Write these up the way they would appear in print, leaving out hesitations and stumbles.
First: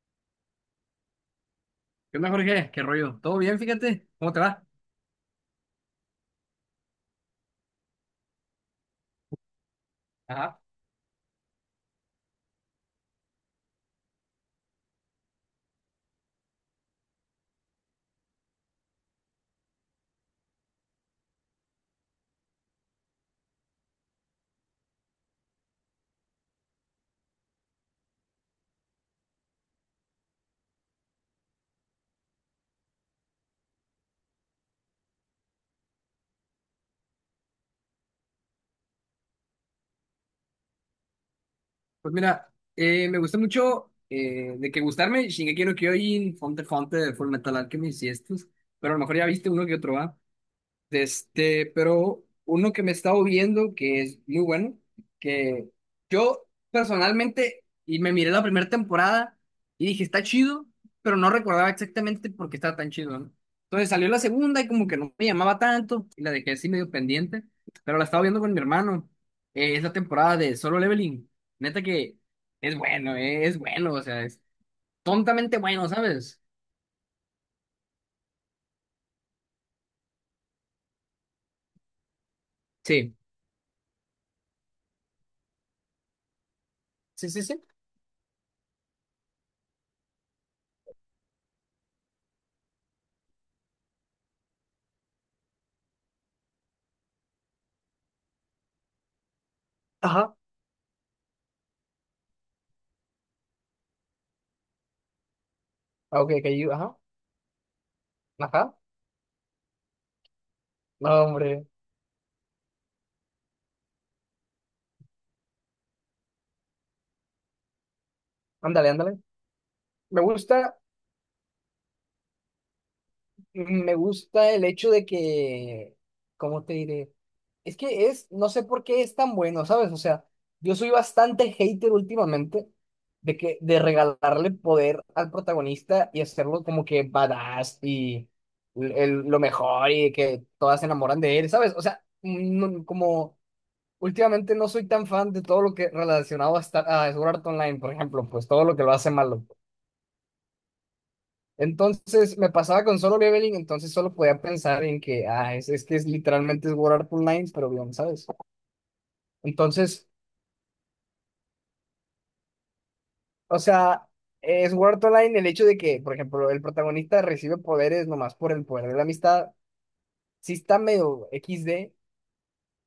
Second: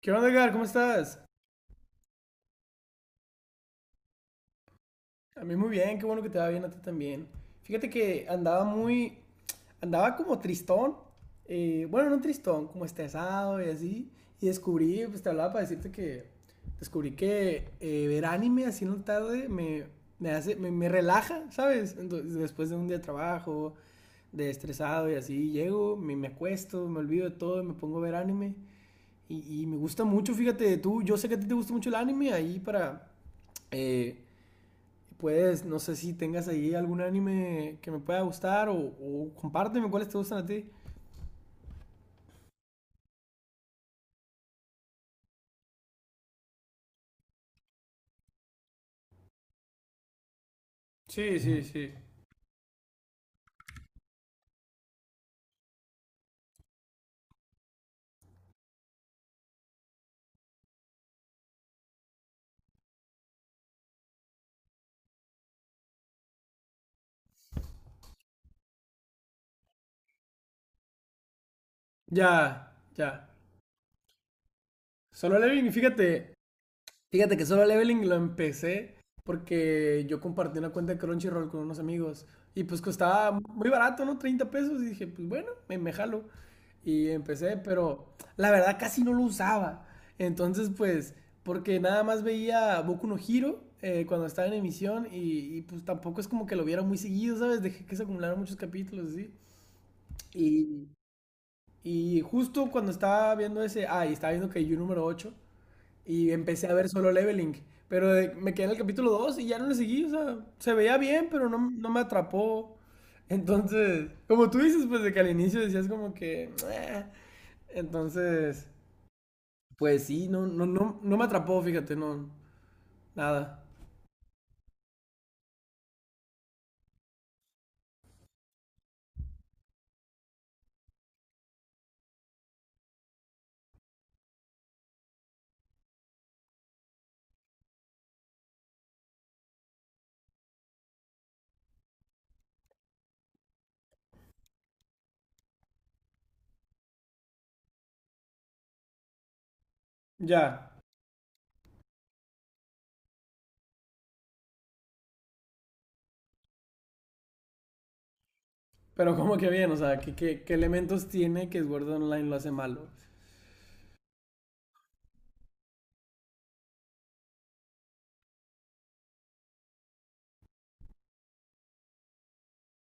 ¿Qué onda, Edgar? ¿Cómo estás? ¿Qué onda, Jorge? ¿Qué rollo? ¿Todo bien? Fíjate. ¿Cómo te va? A mí muy bien, qué bueno que te va bien a ti también. Fíjate que andaba andaba como Ajá. tristón, bueno, no tristón, como estresado y así, y descubrí, pues te hablaba para decirte que descubrí que ver anime así en la tarde me hace, me relaja, ¿sabes? Entonces, después de un día de trabajo, de estresado y así, llego, me acuesto, me olvido de todo y me pongo a ver anime. Y me gusta mucho, fíjate, tú, yo sé que a ti te gusta mucho el anime, eh, pues, no sé si tengas ahí algún anime que me pueda gustar o compárteme cuáles te gustan a ti. Pues mira, me gusta mucho de que gustarme Shingeki no Kyojin, Fonte, Full Metal Alchemist y estos, pero a lo mejor ya viste uno que otro, ¿va? De Sí, sí, este, sí. pero uno que me he estado viendo que es muy bueno, que yo personalmente, y me miré la primera temporada y dije, está chido, pero no recordaba exactamente por qué estaba tan chido, ¿no? Entonces salió la segunda y como que no me llamaba tanto y la dejé así medio pendiente, pero la estaba viendo con mi hermano. Es la temporada de Solo Leveling. Neta que Ya, ya. Es bueno, o sea, es Solo tontamente Levin, y bueno, fíjate, ¿sabes? Fíjate que solo leveling lo empecé porque yo compartí una cuenta de Crunchyroll con unos amigos y pues Sí, costaba muy barato, ¿no? 30 pesos y dije, pues bueno, me jalo. Y sí, sí, empecé, sí. pero la verdad casi no lo usaba. Entonces pues, porque nada más veía Boku no Hero cuando estaba en emisión y, pues tampoco es como que lo viera muy seguido, ¿sabes? Dejé que se acumularan muchos capítulos, así. Ajá. Y, y justo cuando estaba viendo ese, ah, y estaba viendo que yo número 8. Ah, Y ok, que empecé yo, a ver ajá. solo Leveling. Pero me quedé en Ajá. el capítulo 2 y ya no le seguí. O sea, se veía No, bien, pero no, hombre. no me atrapó. Entonces, como tú dices, pues de que al inicio decías como que... "Meh". Entonces, Ándale, ándale. pues Me sí, no, no, gusta, no, no me atrapó, fíjate, no, nada. Me gusta el hecho de que, ¿cómo te diré? Es que es, no sé por qué es tan bueno, ¿sabes? O sea, yo soy bastante hater últimamente de que, de regalarle poder al protagonista y hacerlo como que badass y lo mejor y que todas se enamoran de él, ¿sabes? O sea, no, como últimamente no soy tan fan de todo lo que relacionado a, estar, a Sword Art Online, por ejemplo, pues todo lo que lo hace malo. Ya, Entonces me pasaba con Solo Leveling, entonces solo podía pensar en que, ah, es que es literalmente es Sword Art Online, pero bien, ¿sabes? pero como que bien, o sea, Entonces, ¿qué elementos tiene que Sword Art Online lo hace malo? o sea, es Sword Art Online el hecho de que, por ejemplo, el protagonista recibe poderes nomás por el poder de la amistad, sí está medio XD,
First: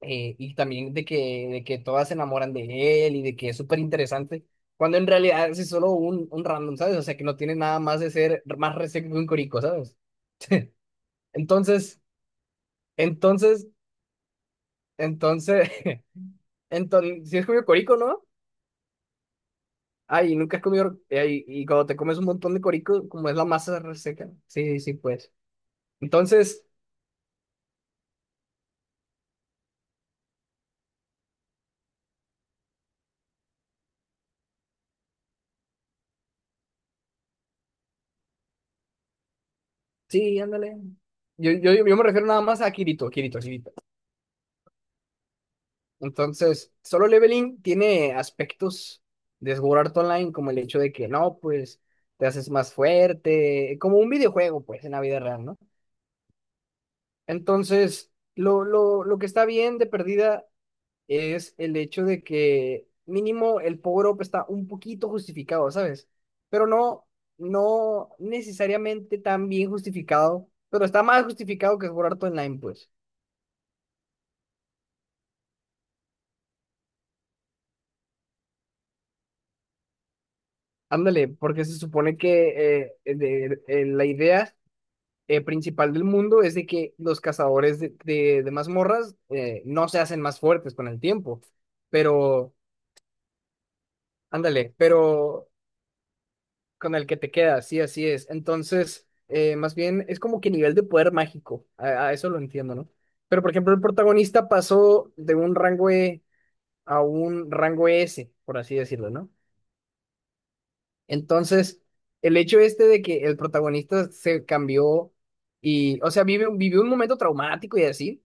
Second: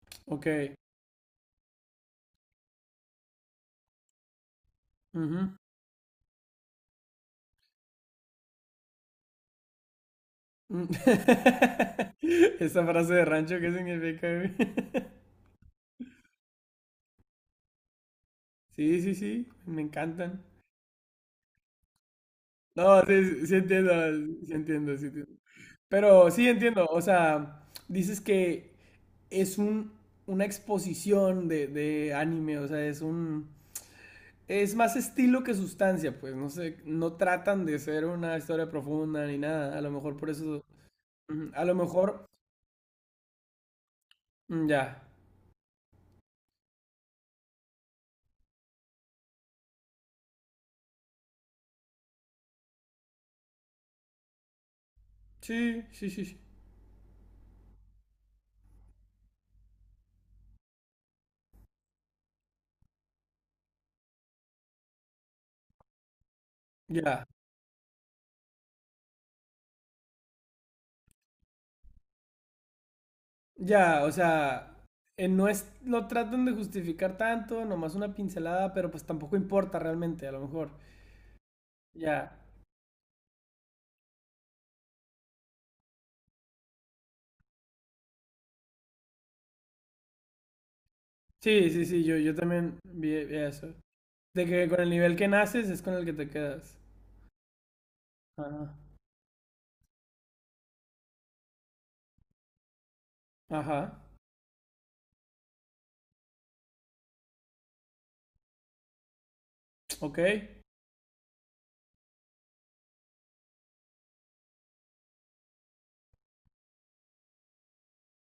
Ok. y también de que todas se enamoran de él y de que es súper interesante, cuando en Ujú. realidad es solo un random, ¿sabes? O sea, que no tiene nada más de ser más reseco que un corico, ¿sabes? Mm. Entonces, Esa frase de rancho, entonces, ¿qué significa, güey? entonces... Entonces, si has comido corico, ¿no? Sí, sí, sí, me Ay, encantan. nunca has comido. Ay, y cuando te comes un montón de No, corico, como es la sí, sí masa entiendo, reseca. sí Sí, sí, entiendo, sí entiendo. pues. Pero sí Entonces, entiendo, o sea, dices que es un, una exposición de anime, o sea, es un... Es más estilo que sustancia, pues, no sé, no tratan de ser una historia profunda ni nada, a lo mejor por sí, eso... ándale. Ujú, Yo, a yo, lo yo me mejor... refiero nada más a Kirito, Kirito, Kirito. Mm, ya. Entonces, Solo Leveling tiene aspectos de Sword Art Online, como el hecho de que no, pues te haces más fuerte, como un videojuego, pues, en la vida real, ¿no? Sí, sí, sí, sí. Entonces, lo que está bien de perdida es el hecho de que mínimo el power up está un poquito justificado, ¿sabes? Pero no, Ya. no necesariamente tan bien justificado, pero está más justificado que jugar todo online, pues. Ya, o sea, no es... Lo tratan de justificar tanto, nomás una pincelada, pero pues tampoco importa realmente, a lo mejor. Ándale, porque se supone Ya. que la idea principal del mundo es de que los cazadores de mazmorras no se hacen más fuertes con el tiempo, Sí, sí, sí, yo pero, también vi eso. De que ándale, con el nivel que pero... naces es con el que te quedas. Con el que te quedas, sí, así es. Ajá. Entonces, más bien es como que nivel de poder mágico, a eso lo entiendo, ¿no? Pero, por ejemplo, Ajá. el protagonista pasó de un rango E a un rango S, por así decirlo, ¿no? Ok. Entonces, el hecho este de que el protagonista se cambió y, o sea, vivió un momento traumático y así.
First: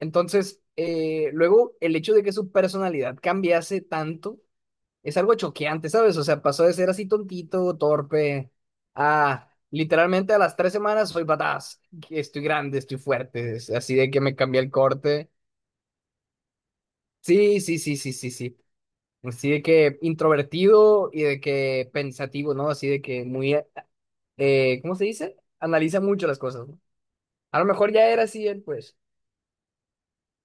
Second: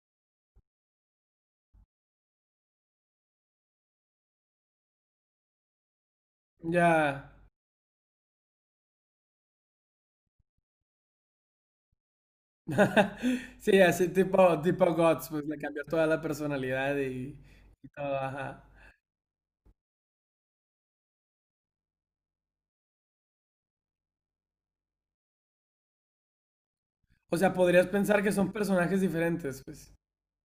Entonces, luego el hecho de que su personalidad cambiase tanto es algo choqueante, ¿sabes? O sea, pasó de ser así Ya. tontito, torpe, a literalmente a las tres semanas soy badass, que estoy grande, estoy fuerte, es Sí, así así de que me cambié tipo, el tipo Guts, corte. pues le cambió toda la personalidad y, Sí, sí, y sí, sí, todo, sí, sí. ajá. Así de que introvertido y de que pensativo, ¿no? Así de que muy, ¿cómo se dice? Analiza mucho las cosas, ¿no? O sea, A lo podrías mejor ya pensar era que así son él, pues. personajes diferentes, pues.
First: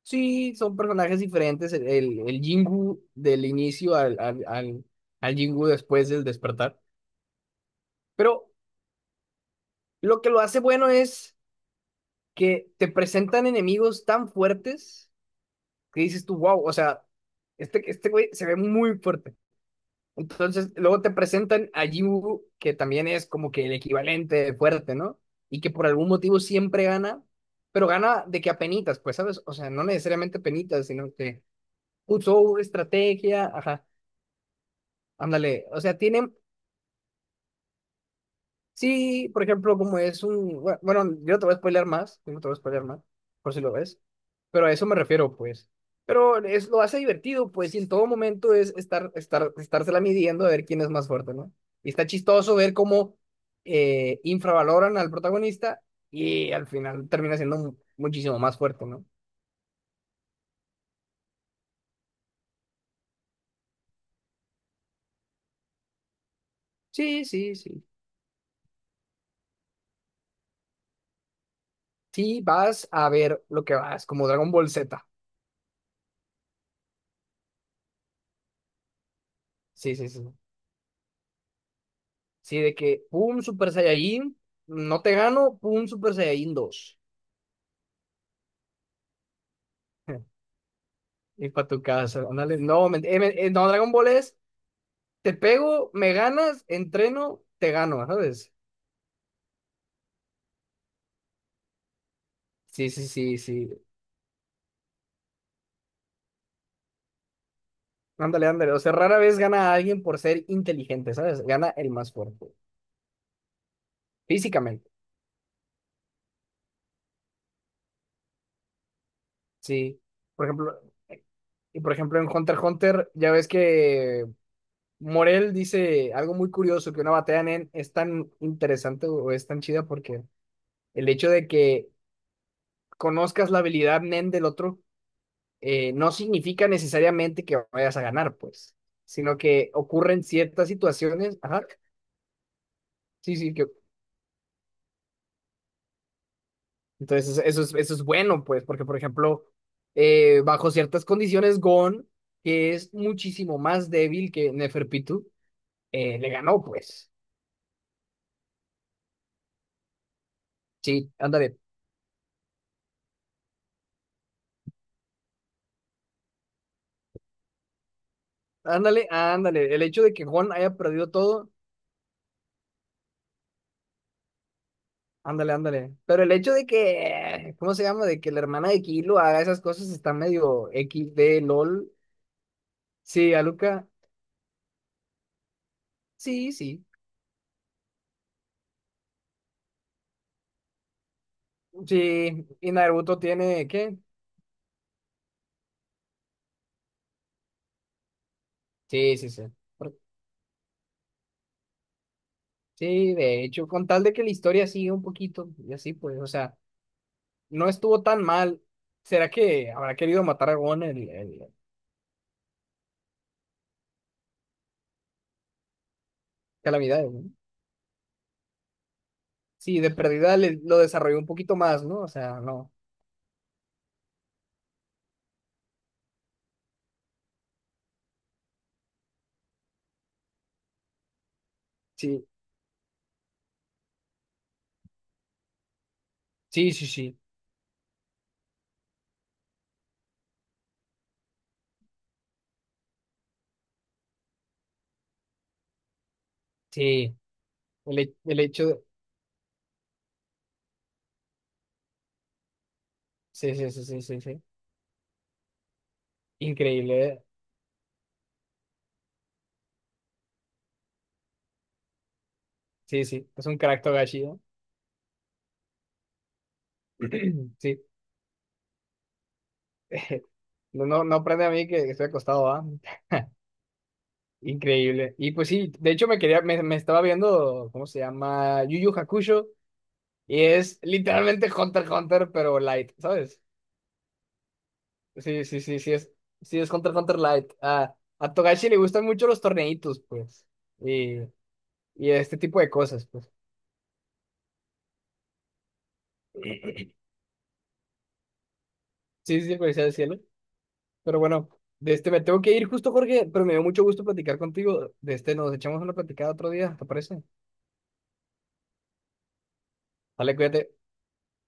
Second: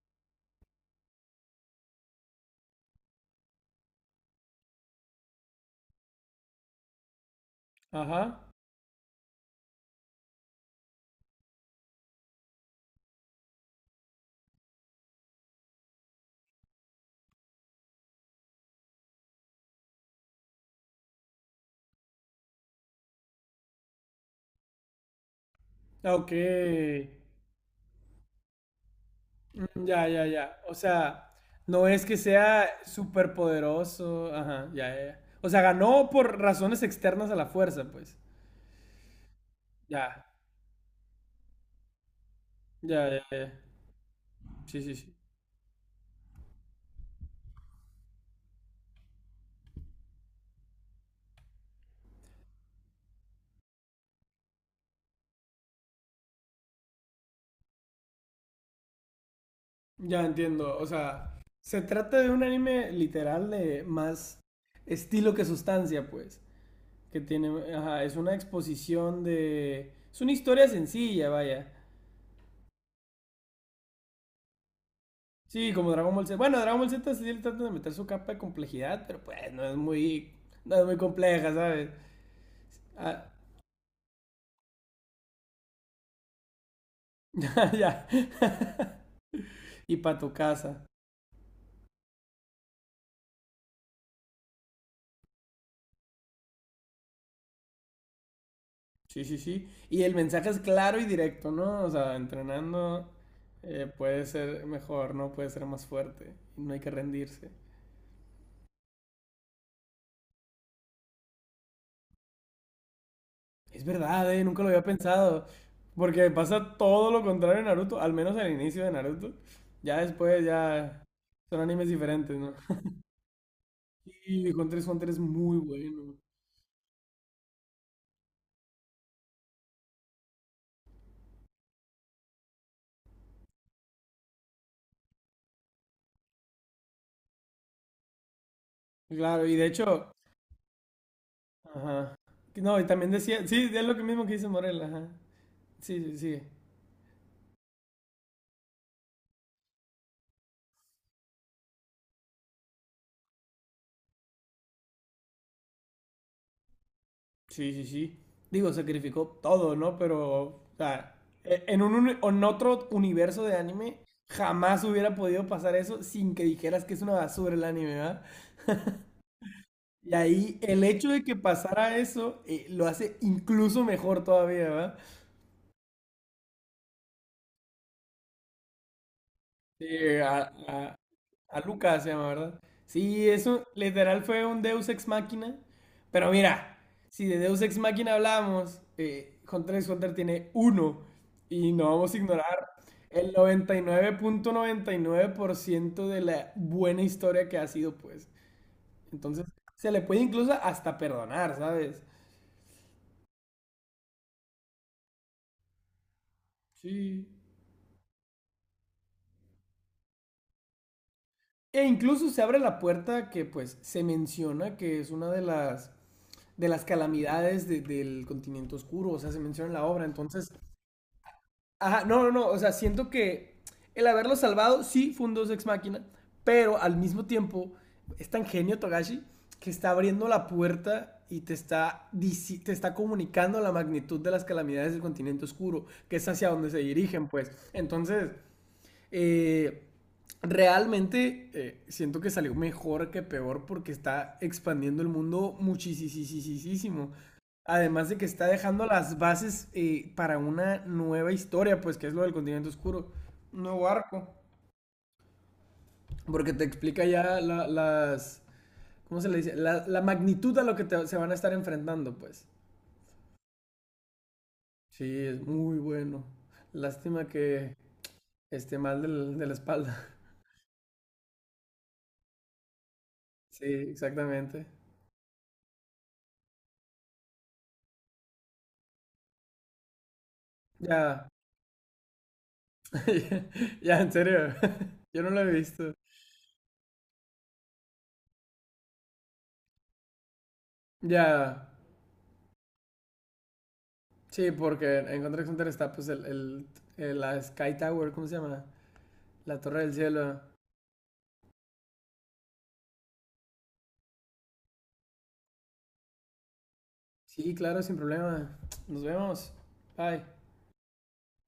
Sí, son personajes diferentes. El Jingu del inicio al Jingu después del despertar. Pero Ajá. lo que lo hace bueno es que te presentan enemigos tan fuertes que dices tú, wow, o sea, este güey se ve muy fuerte. Entonces, luego te presentan a Yu, que también es como que el equivalente de fuerte, ¿no? Y que por algún Ok. motivo siempre gana, pero gana de que a penitas, pues, ¿sabes? O sea, no Mm, ya, ya, necesariamente ya. O penitas, sino sea, que no es que usó una sea súper estrategia, ajá, poderoso. Ajá, ya, ya, ya. O sea, ándale. O sea, ganó tiene. por razones externas a la fuerza, pues. Sí, por ejemplo, como es Ya. un... Bueno, yo no te voy a spoilear más, yo no te voy a spoilear más, Ya, ya, ya. por si lo ves, pero a Sí, eso sí, me sí. refiero, pues. Pero es, lo hace divertido, pues, y en todo momento es estársela midiendo a ver quién es más fuerte, ¿no? Y está chistoso ver cómo infravaloran al protagonista y al final termina siendo muchísimo más fuerte, ¿no? Ya entiendo, o sea, se trata de un anime literal de más estilo que sustancia, pues, que Sí, tiene, sí, sí. ajá, es una exposición de, es una historia sencilla, vaya. Sí, vas a ver lo que vas, como Dragon Ball Z. Sí, como Dragon Ball Z. Bueno, Dragon Ball Z sí le trata de meter su capa de complejidad, pero pues no es Sí, sí, sí. muy, no es muy compleja, ¿sabes? Sí, de que, Ah, pum, Super Saiyajin, no te gano, pum, Super Saiyajin dos. ya, ya. Y para tu casa. Y para tu casa, ándale. No, no, Dragon Ball es, te pego, me ganas, entreno, te gano, ¿sabes? Sí, sí, sí. Y el mensaje es claro y directo, ¿no? O sea, Sí, sí, entrenando sí, sí. puede ser mejor, ¿no? Puede ser más fuerte. No hay que rendirse. Ándale, ándale. O sea, rara vez gana a alguien por ser inteligente, ¿sabes? Gana el más fuerte, Es verdad, ¿eh? Nunca lo había físicamente, pensado. Porque pasa todo lo contrario en Naruto, al menos al inicio de Naruto. Ya sí. después Por ejemplo, ya son y animes por ejemplo en diferentes, ¿no? Hunter x Hunter, ya ves que Y Hunter x Hunter es Morel muy dice bueno. algo muy curioso, que una batalla en es tan interesante o es tan chida porque el hecho de que conozcas la habilidad NEN del otro no significa necesariamente que vayas a ganar, pues, sino Claro, y de que hecho, ocurren ciertas situaciones. Ajá, ajá. No, y también sí, decía, sí, que... sí, es lo que mismo que dice Morel, ajá. Sí, sí, sigue. Entonces eso es bueno, pues, porque, por ejemplo, bajo ciertas condiciones, Gon, que es muchísimo más débil que Neferpitu, le ganó, pues. Sí, sí, sí. Digo, sacrificó todo, ¿no? Pero, o Sí, sea, ándale, en otro universo de anime, jamás hubiera podido pasar eso sin que dijeras que es una basura el anime, ¿verdad? ándale, ándale. El hecho Y de que Gon ahí haya el hecho perdido de que todo. pasara eso lo hace incluso mejor todavía, ¿verdad? Ándale, ándale. Pero el hecho de que, ¿cómo se llama? De que la hermana de Kilo haga esas Sí, cosas está a- medio a- equis de A LOL. Lucas se llama, ¿verdad? Sí, Sí, eso Aluka. literal fue un Deus Ex Machina. Pero Sí, mira, sí. si de Deus Ex Machina hablamos, Hunter x Hunter tiene uno. Y no vamos a Sí, ignorar y Naruto el tiene, ¿qué? 99.99% de la buena historia que ha sido, pues. Sí, sí, sí. Entonces, se Por... le puede incluso hasta perdonar, ¿sabes? Sí, de hecho, con tal de que la historia siga un poquito y así, pues, o sea, Sí. no estuvo tan mal. ¿Será que habrá querido matar a Gon el E incluso se abre la puerta que, pues, se menciona que es una de las, calamidad, ¿no? calamidades del continente oscuro. O sea, se menciona en Sí, la de obra. perdida Entonces, lo desarrolló un poquito más, ¿no? ajá, O no, no, sea, no. O sea, no. siento que el haberlo salvado sí fue un dos ex máquina, pero al mismo tiempo es tan genio Togashi que está abriendo la puerta y te está, Sí, te está comunicando la magnitud de las calamidades del continente oscuro, que es hacia donde sí, se sí, sí. dirigen, pues. Entonces, eh, realmente siento que salió mejor que peor porque está expandiendo el mundo muchísimo. Sí, el, Además de que el está hecho de... dejando las bases para una nueva historia, pues que es lo del continente oscuro. Sí, Un sí, sí, nuevo sí, sí, arco. sí. Porque te explica Increíble, ¿eh? ya ¿Cómo se le dice? La magnitud a lo que se van a estar enfrentando, pues. Sí, sí, es un crack Togashi, ¿no? Sí, es muy bueno. Lástima que Sí. esté mal de la espalda. No, no, no aprende a mí que estoy acostado, ¿ah? Sí, exactamente. Increíble. Y pues sí, de hecho me quería, me estaba viendo, ¿cómo se llama? Yu Yu Hakusho, y es Ya, literalmente Hunter x Hunter, pero light, ¿sabes? ya, en serio. Yo no lo Sí, he sí, sí, visto. Sí es Hunter x Hunter light. A Togashi le gustan mucho los torneitos, pues, y, Ya, y este tipo de cosas, pues. sí, porque en Contra Hunter está pues el, la Sky Tower, ¿cómo se llama? Sí, sí, La Torre policía del del cielo. Cielo. Pero bueno, de este me tengo que ir justo, Jorge, pero me dio mucho gusto platicar contigo. De este nos echamos una platicada otro día, ¿te parece? Sí, claro, sin problema. Nos vemos. Bye. Dale, cuídate.